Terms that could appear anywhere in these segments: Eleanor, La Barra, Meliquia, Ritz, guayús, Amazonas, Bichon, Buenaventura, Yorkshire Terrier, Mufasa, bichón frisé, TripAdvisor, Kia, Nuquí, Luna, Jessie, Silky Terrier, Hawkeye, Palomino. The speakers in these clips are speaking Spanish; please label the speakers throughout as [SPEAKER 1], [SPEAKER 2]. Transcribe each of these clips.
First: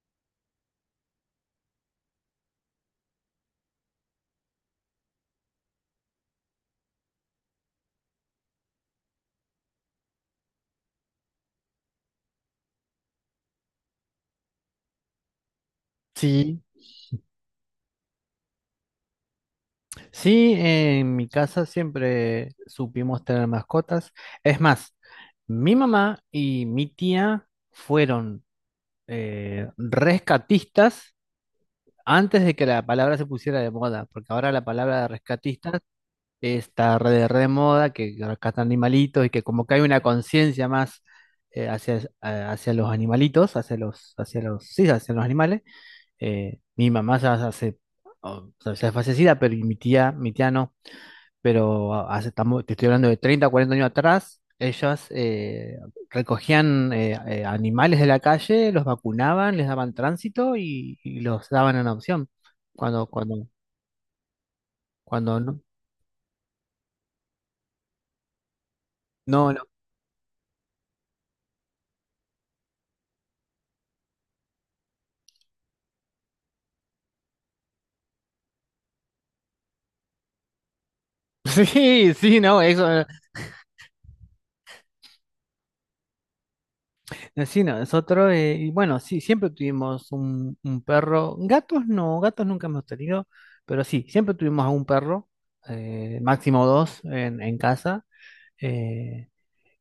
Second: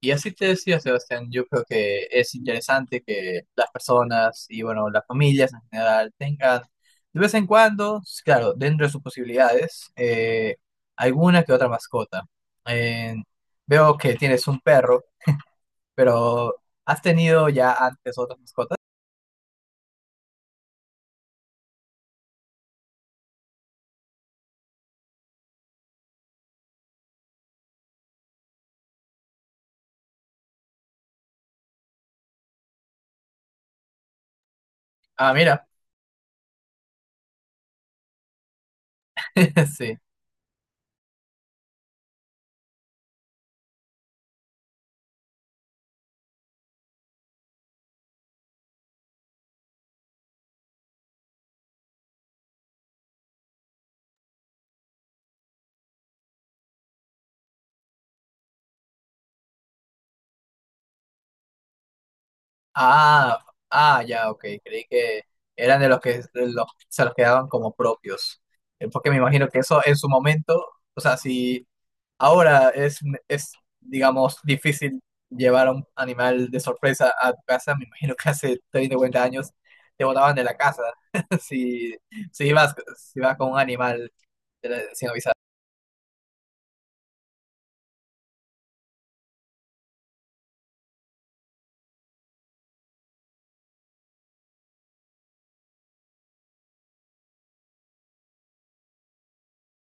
[SPEAKER 1] Y así te decía Sebastián, yo creo que es interesante que las personas y bueno, las familias en general tengan de vez en cuando, claro, dentro de sus posibilidades, alguna que otra mascota. Eh, veo que tienes un perro, pero
[SPEAKER 2] Sí,
[SPEAKER 1] ¿has tenido ya antes otras mascotas?
[SPEAKER 2] sí, en mi casa siempre supimos tener mascotas. Es más, mi mamá y mi tía fueron rescatistas antes de que la palabra se pusiera de moda, porque ahora la palabra de
[SPEAKER 1] Ah, mira,
[SPEAKER 2] rescatistas está re de moda, que rescatan animalitos y que como que hay
[SPEAKER 1] sí.
[SPEAKER 2] una conciencia más hacia los animalitos, sí, hacia los animales. Mi mamá ya hace, o sea, ya es fallecida, pero mi tía no. Pero te estoy hablando de 30, 40 años atrás. Ellas recogían animales de la calle, los vacunaban, les daban tránsito y los daban en adopción. Cuando,
[SPEAKER 1] Ah,
[SPEAKER 2] cuando,
[SPEAKER 1] ah, ya, ok, creí que
[SPEAKER 2] cuando no,
[SPEAKER 1] eran de los que de los, se los quedaban como propios. Porque me imagino
[SPEAKER 2] no,
[SPEAKER 1] que
[SPEAKER 2] no.
[SPEAKER 1] eso en su momento, o sea, si... ahora es, digamos, difícil llevar a un animal de sorpresa a tu casa. Me imagino que hace 30 o 40 años te botaban de la casa. si,
[SPEAKER 2] Sí, sí,
[SPEAKER 1] si
[SPEAKER 2] no,
[SPEAKER 1] ibas,
[SPEAKER 2] eso,
[SPEAKER 1] si ibas con un animal de sin avisar.
[SPEAKER 2] sí, no, nosotros, y bueno, sí, siempre tuvimos un perro. Gatos no, gatos nunca hemos tenido, pero sí, siempre tuvimos a un perro, máximo dos en casa. eh,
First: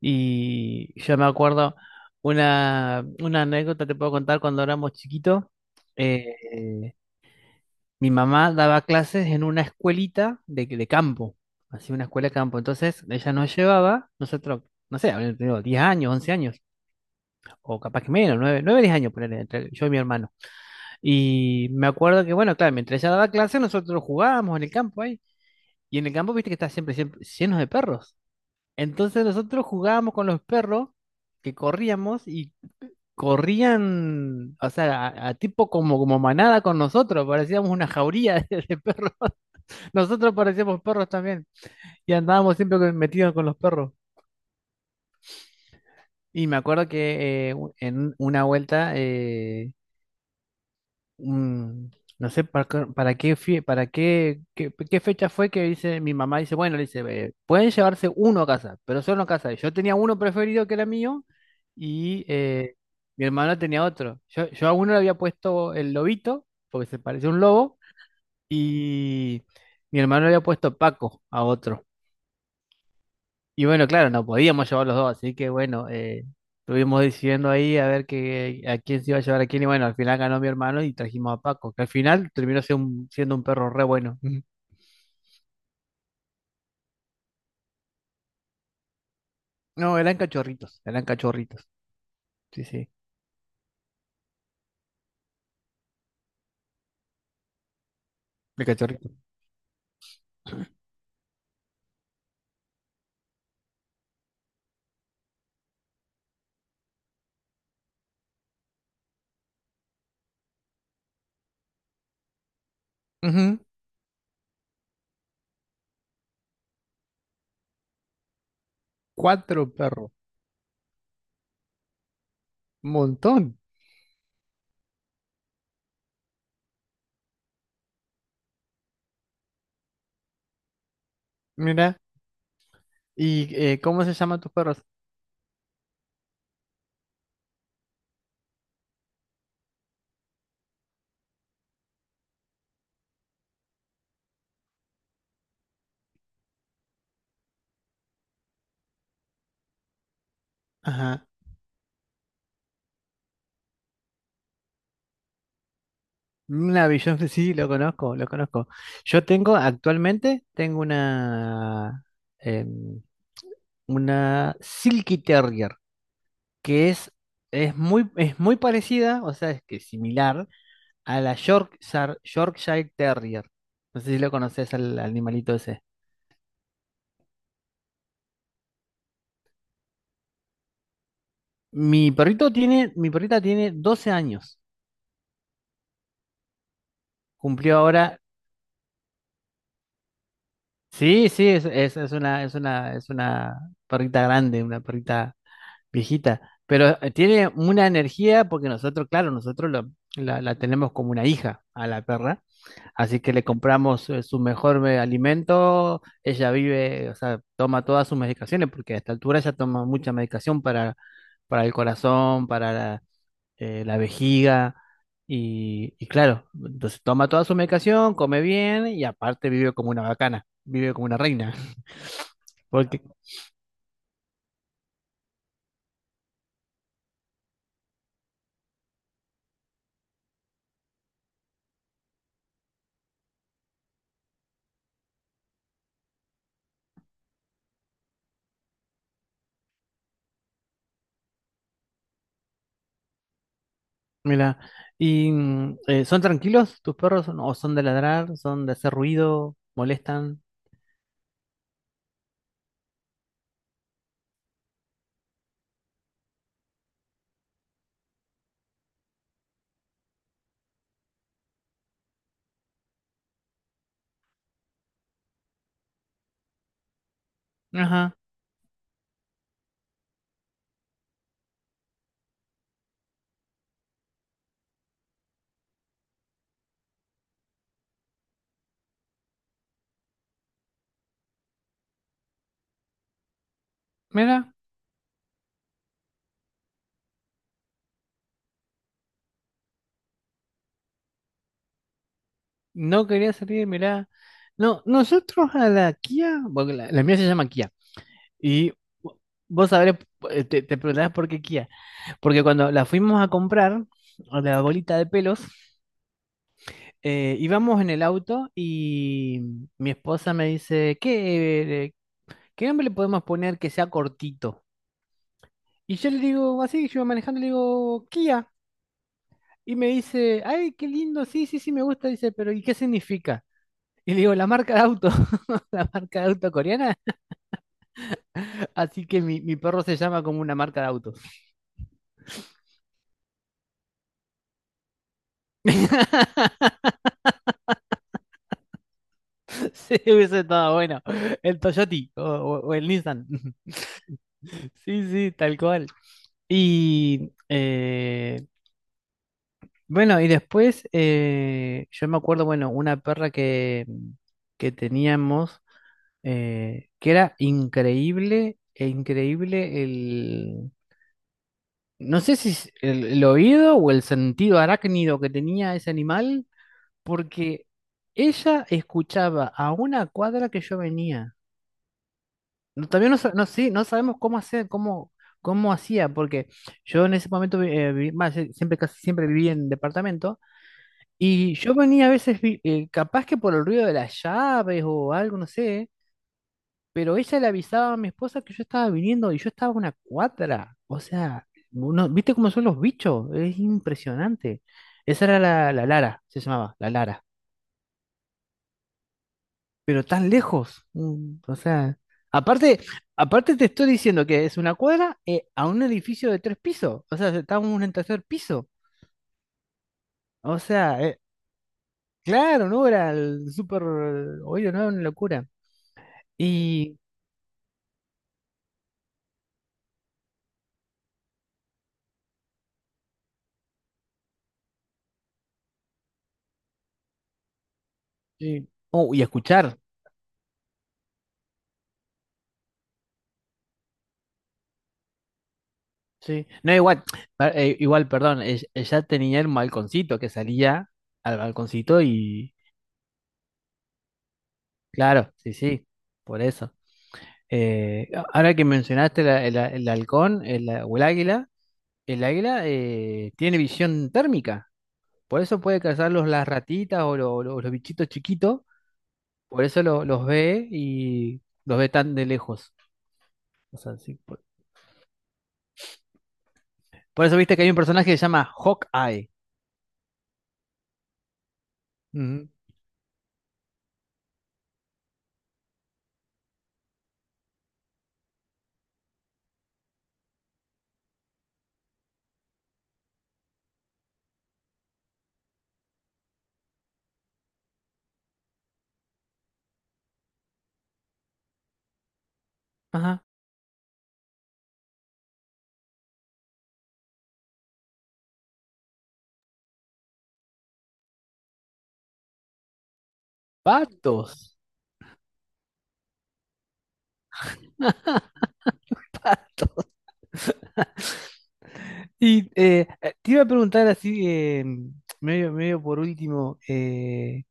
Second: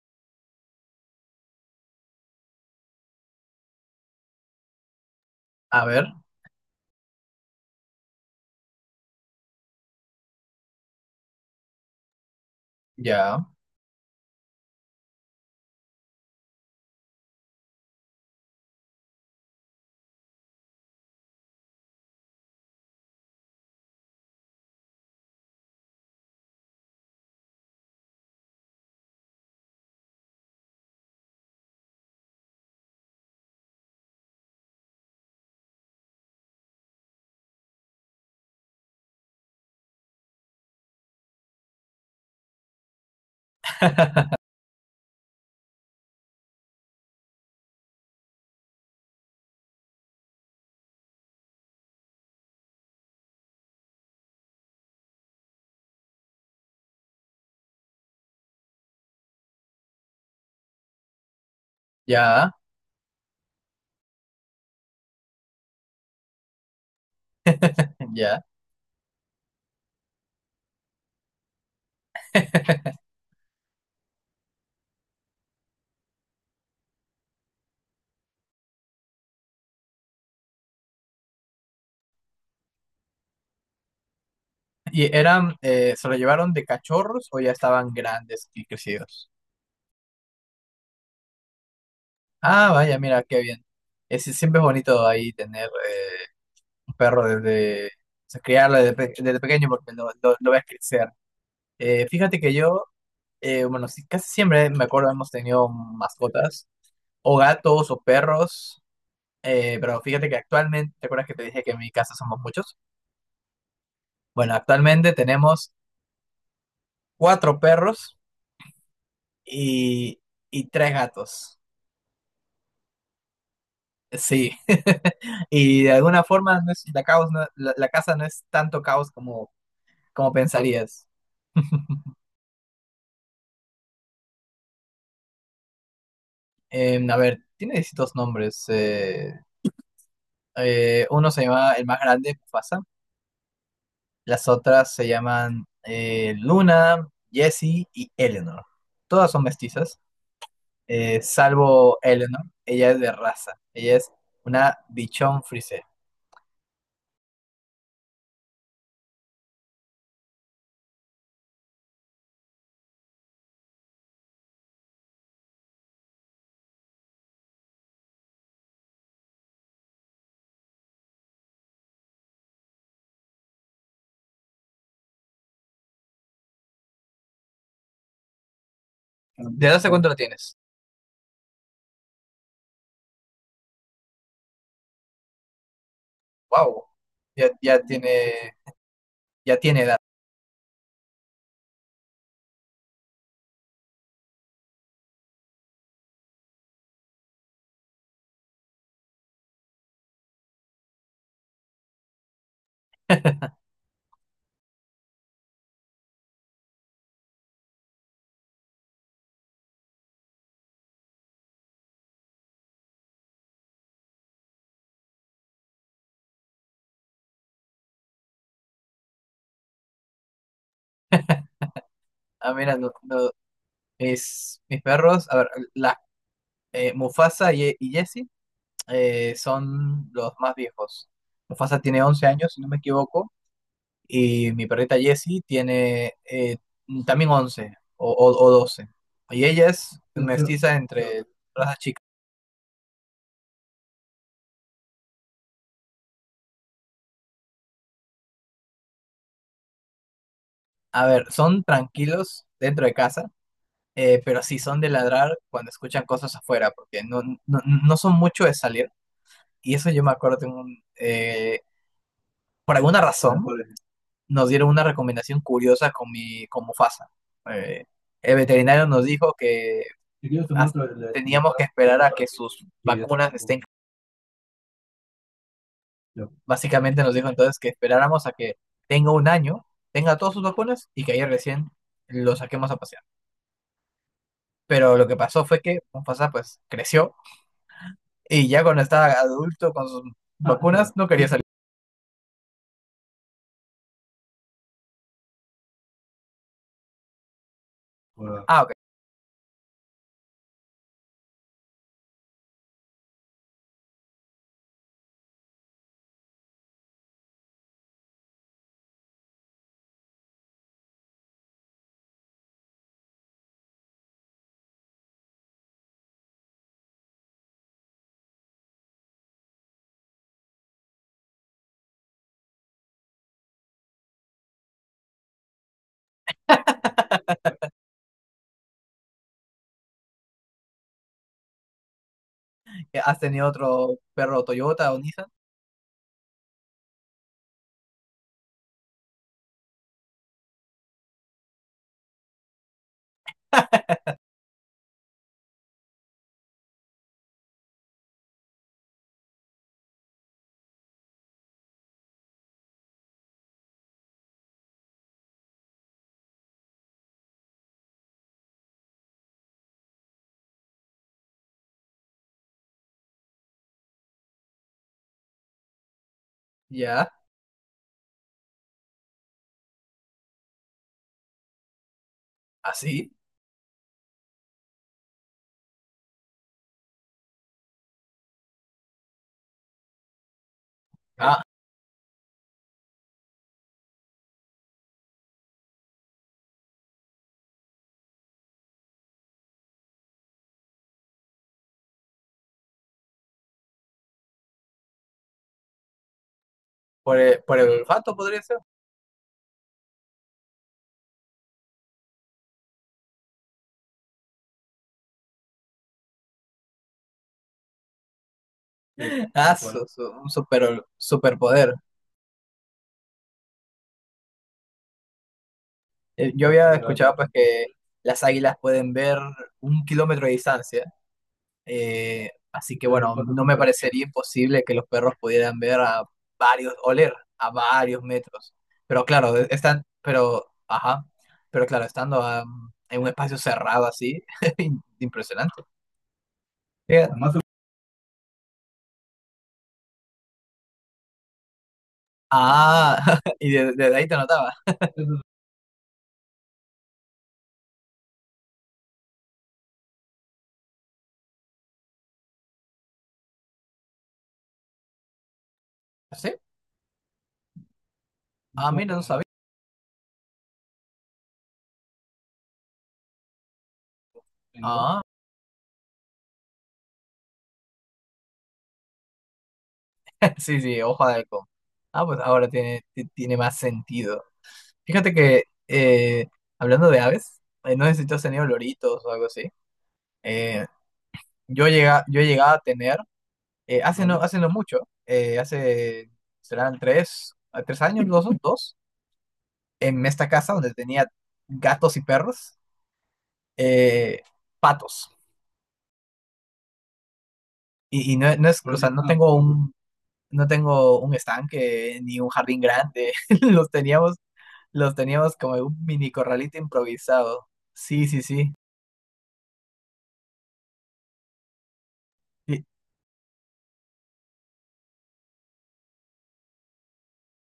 [SPEAKER 2] Y yo me acuerdo una anécdota te puedo contar cuando éramos chiquitos.
[SPEAKER 1] A ver,
[SPEAKER 2] eh, Mi mamá daba clases en una escuelita de campo, así una escuela de campo. Entonces ella
[SPEAKER 1] ya,
[SPEAKER 2] nos llevaba, nosotros, no sé, habíamos tenido 10 años, 11 años, o capaz que menos, 9 9 10 años, ponele, entre yo y mi hermano. Y me acuerdo que, bueno, claro, mientras ella daba clases, nosotros jugábamos en el campo ahí. Y en el campo, viste que está siempre, siempre lleno de perros. Entonces nosotros jugábamos con los perros, que corríamos y corrían, o sea, a tipo como manada con nosotros, parecíamos una jauría de perros. Nosotros parecíamos perros también y andábamos siempre metidos con los perros. Y me acuerdo que en una vuelta, mm, no sé para qué, fie- para qué, qué, qué fecha fue, que dice mi mamá, dice, bueno, le dice: pueden llevarse uno a casa, pero solo a casa". Y yo tenía uno preferido que era mío, y
[SPEAKER 1] ya,
[SPEAKER 2] mi hermano tenía otro. Yo a uno le había puesto el Lobito, porque se parece a un lobo,
[SPEAKER 1] ya.
[SPEAKER 2] y mi hermano le había puesto Paco a otro. Y bueno, claro, no podíamos llevar los dos, así que bueno, estuvimos decidiendo ahí a ver que, a quién se iba a llevar a quién. Y bueno, al final ganó mi hermano y trajimos a Paco, que al final terminó siendo un perro re bueno. Ujú.
[SPEAKER 1] ¿Y eran, se lo llevaron de cachorros o ya estaban grandes y crecidos?
[SPEAKER 2] No, eran cachorritos, eran cachorritos. Sí,
[SPEAKER 1] Ah,
[SPEAKER 2] sí,
[SPEAKER 1] vaya, mira, qué bien. Siempre es bonito ahí tener perro desde, o sea,
[SPEAKER 2] de
[SPEAKER 1] criarlo desde,
[SPEAKER 2] cachorritos.
[SPEAKER 1] pe- desde pequeño porque lo ves crecer. Fíjate que yo, bueno, sí, casi siempre me acuerdo hemos tenido mascotas, o gatos o perros, pero fíjate que actualmente, ¿te acuerdas que te dije que en mi casa somos muchos?
[SPEAKER 2] Ujú,
[SPEAKER 1] Bueno, actualmente tenemos cuatro perros
[SPEAKER 2] cuatro perros,
[SPEAKER 1] y, y tres gatos.
[SPEAKER 2] un montón.
[SPEAKER 1] Sí, y de alguna forma la casa no es tanto caos como pensarías.
[SPEAKER 2] Mira, ¿y cómo se llaman tus perros?
[SPEAKER 1] A ver, tiene distintos nombres. Uno se llama, el más grande, Mufasa. Las otras se llaman Luna, Jessie y Eleanor. Todas son mestizas,
[SPEAKER 2] Ajá.
[SPEAKER 1] salvo Eleanor. Ella es de raza. Ella es una bichón frisé.
[SPEAKER 2] Una Bichon, sí, lo conozco, lo conozco. Yo tengo, actualmente, tengo em, una Silky Terrier, que es muy parecida, o sea, es que similar a la Yorkshire Terrier. No sé si lo conoces al animalito ese.
[SPEAKER 1] ¿De edad hace cuánto lo tienes?
[SPEAKER 2] Mi perrita tiene 12 años.
[SPEAKER 1] Wow. Ya,
[SPEAKER 2] Cumplió
[SPEAKER 1] ya tiene,
[SPEAKER 2] ahora.
[SPEAKER 1] ya tiene edad.
[SPEAKER 2] Sí, sí, es una perrita grande, una perrita viejita. Pero tiene una energía, porque nosotros, claro, nosotros la tenemos como una hija a la perra. Así que le compramos su mejor alimento, ella vive, o sea, toma todas sus medicaciones, porque a esta altura ella toma mucha medicación para el corazón, para la vejiga, y claro, entonces toma toda su medicación, come bien, y aparte vive como una bacana, vive como una reina.
[SPEAKER 1] Ah, mira, no-
[SPEAKER 2] Porque,
[SPEAKER 1] no, mis perros, a ver, la, Mufasa y Jessie son los más viejos. Mufasa tiene 11 años, si no me equivoco, y mi perrita Jessie tiene también 11 o 12. Y ella es mestiza entre todas las chicas.
[SPEAKER 2] mira, y ¿son tranquilos tus perros o no? ¿O son de ladrar? ¿Son de hacer ruido? ¿Molestan?
[SPEAKER 1] A ver, son tranquilos dentro de casa, pero sí son de ladrar cuando escuchan cosas afuera, porque no, no, no son mucho de salir. Y eso yo me acuerdo de por alguna razón, nos dieron una recomendación curiosa con Mufasa. Eh,
[SPEAKER 2] Ajá,
[SPEAKER 1] el veterinario nos dijo que as- teníamos que esperar a que sus vacunas estén. Básicamente nos dijo entonces que esperáramos a que tenga un año, tenga todas sus vacunas y que ayer recién lo saquemos a pasear.
[SPEAKER 2] mira.
[SPEAKER 1] Pero lo que pasó fue que Mufasa pues creció y ya cuando estaba adulto con sus vacunas no quería salir.
[SPEAKER 2] No quería salir, mirá. No, nosotros a la Kia, porque la mía se llama Kia,
[SPEAKER 1] Ah, ok.
[SPEAKER 2] y vo- vos sabrás, te preguntarás por qué Kia. Porque cuando la fuimos a comprar, a la bolita de pelos, íbamos en el auto y mi esposa me dice: ¿qué nombre le podemos poner que sea cortito? Y yo le digo, así, yo manejando, le digo: Kia. Y me dice: ay, qué lindo, sí, sí, sí, me gusta, dice, pero ¿y qué significa? Y le digo: la marca de auto, la marca de auto coreana. Así que mi perro se llama como una marca de auto.
[SPEAKER 1] ¿Has tenido otro perro Toyota o Nissan?
[SPEAKER 2] Sí, hubiese estado bueno. El Toyoti o el Nissan. Sí, sí, tal cual. Y bueno, y después yo me acuerdo, bueno, una perra que teníamos, que era increíble, e increíble no sé si es el oído o el sentido arácnido que tenía ese animal,
[SPEAKER 1] Ya,
[SPEAKER 2] porque ella escuchaba a una cuadra que yo venía. No, todavía
[SPEAKER 1] así.
[SPEAKER 2] no, no, sí, no sabemos cómo hacer, cómo hacía, porque yo en ese momento más, siempre, casi siempre viví en departamento,
[SPEAKER 1] Ah,
[SPEAKER 2] y yo venía a veces, capaz que por el ruido de las llaves o algo, no sé. Pero ella le avisaba a mi esposa que yo estaba viniendo y yo estaba a una cuadra. O sea, ¿viste cómo son los bichos? Es impresionante. Esa era la Lara, se llamaba, la
[SPEAKER 1] por
[SPEAKER 2] Lara.
[SPEAKER 1] el, por el olfato podría ser.
[SPEAKER 2] Pero tan lejos. O sea, aparte, aparte te estoy diciendo que es una cuadra, a un edificio de 3 pisos. O sea, estábamos en el tercer piso.
[SPEAKER 1] Y ah, bueno, un
[SPEAKER 2] O sea,
[SPEAKER 1] superpoder.
[SPEAKER 2] claro, no era el súper. Oye, no era una locura.
[SPEAKER 1] Yo había
[SPEAKER 2] Y,
[SPEAKER 1] escuchado pues que las águilas pueden ver un kilómetro de distancia, así que bueno, no me parecería imposible que los perros pudieran ver a varios, oler a varios metros. Pero
[SPEAKER 2] oh, y a
[SPEAKER 1] claro,
[SPEAKER 2] escuchar.
[SPEAKER 1] ajá, pero claro, estando en un espacio cerrado así, impresionante.
[SPEAKER 2] Sí, no,
[SPEAKER 1] Eh,
[SPEAKER 2] igual,
[SPEAKER 1] Además,
[SPEAKER 2] perdón, ella tenía el balconcito, que salía al balconcito y,
[SPEAKER 1] Ah, y desde ahí te notaba.
[SPEAKER 2] claro, sí, sí, por eso. Ahora que mencionaste el halcón, o el águila tiene visión térmica, por eso puede cazar los,
[SPEAKER 1] ¿Sí?
[SPEAKER 2] las ratitas, o los bichitos chiquitos,
[SPEAKER 1] Ah, no, mira, no sabía.
[SPEAKER 2] por eso los ve, y los ve tan de lejos. O sea, sí, por,
[SPEAKER 1] entonces,
[SPEAKER 2] por eso viste que hay un personaje que se llama Hawkeye.
[SPEAKER 1] Sí, sí, hoja de halcón. Ah, pues
[SPEAKER 2] Ujú.
[SPEAKER 1] ahora tiene más sentido. Fíjate que, hablando de aves, no sé si tú has tenido loritos o algo así. Eh, yo llegaba a tener, hace no, vale. Hace no mucho, hace, serán tres, a 3 años, dos, en esta casa donde tenía gatos y perros,
[SPEAKER 2] Ajá.
[SPEAKER 1] eh, patos. Y no, o sea, no tengo un estanque ni un jardín grande. Los teníamos
[SPEAKER 2] Patos.
[SPEAKER 1] Los teníamos como en un mini corralito improvisado. Sí, sí, sí.
[SPEAKER 2] Y
[SPEAKER 1] Fí-
[SPEAKER 2] te iba a preguntar así, medio, medio por último,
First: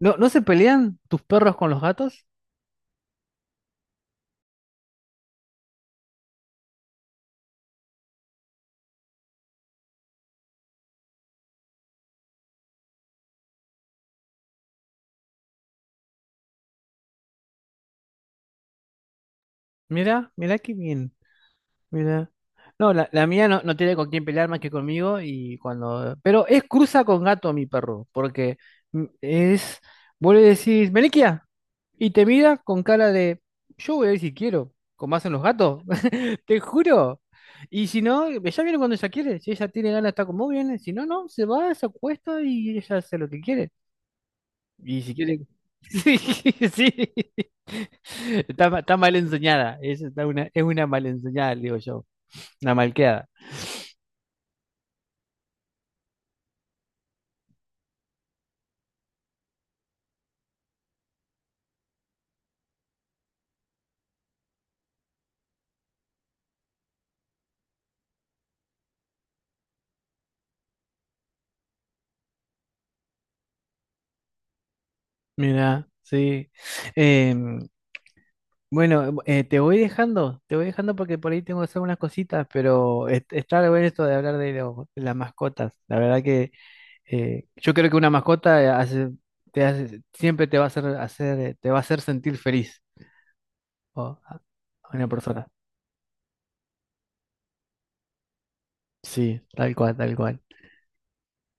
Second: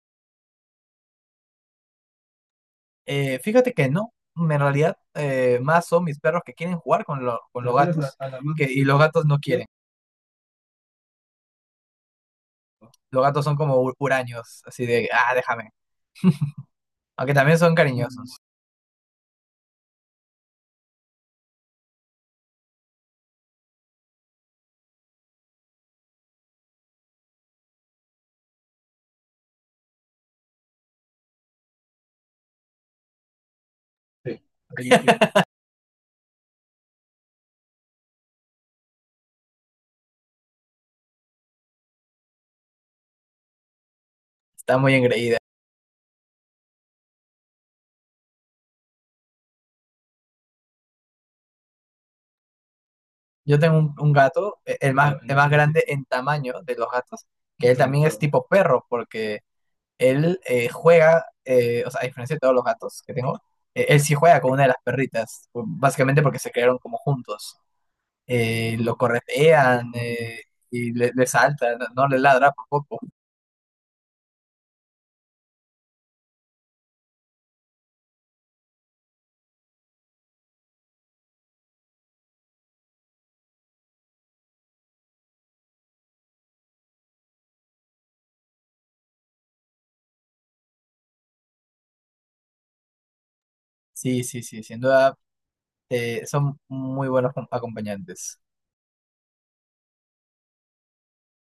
[SPEAKER 2] ¿no se pelean tus perros con los gatos?
[SPEAKER 1] fíjate que no. En realidad, más son mis perros que quieren jugar con los gatos. Y los gatos no quieren. Los gatos son como huraños, así de, ah, déjame. Aunque también son cariñosos.
[SPEAKER 2] Mira, mira qué bien. Mira. No, la mía no tiene con quién pelear más que conmigo, y cuando. Pero es cruza con gato mi perro, porque es. Vos le decís, Meliquia, y te mira con cara de, yo voy a ver si
[SPEAKER 1] Sí,
[SPEAKER 2] quiero, como hacen los gatos, te juro. Y si no, ella viene cuando ella quiere, si ella tiene ganas de estar con vos, viene, si no, no, se va, se acuesta y ella hace lo que quiere.
[SPEAKER 1] está muy
[SPEAKER 2] Y si
[SPEAKER 1] engreída.
[SPEAKER 2] quiere. Sí, sí. Está mal enseñada, es una mal enseñada, digo yo, una malcriada.
[SPEAKER 1] Yo tengo un gato, el más, ah, el no, más sí, sí, grande en tamaño de los gatos, que él también es tipo perro, porque él juega, o sea, a diferencia de todos los gatos que tengo, él sí juega con una de las perritas, básicamente porque se crearon como juntos. Lo corretean y le saltan, no le ladra por poco.
[SPEAKER 2] Mira, sí. Em, bueno, te voy dejando porque por ahí tengo que hacer unas cositas, pero está bueno esto de hablar de las mascotas. La verdad que yo creo que una mascota siempre te va a hacer sentir feliz, o
[SPEAKER 1] Sí,
[SPEAKER 2] a
[SPEAKER 1] sí, sí, sin
[SPEAKER 2] a una
[SPEAKER 1] duda
[SPEAKER 2] persona.
[SPEAKER 1] son muy buenos acompañantes.
[SPEAKER 2] Sí, tal cual, tal cual.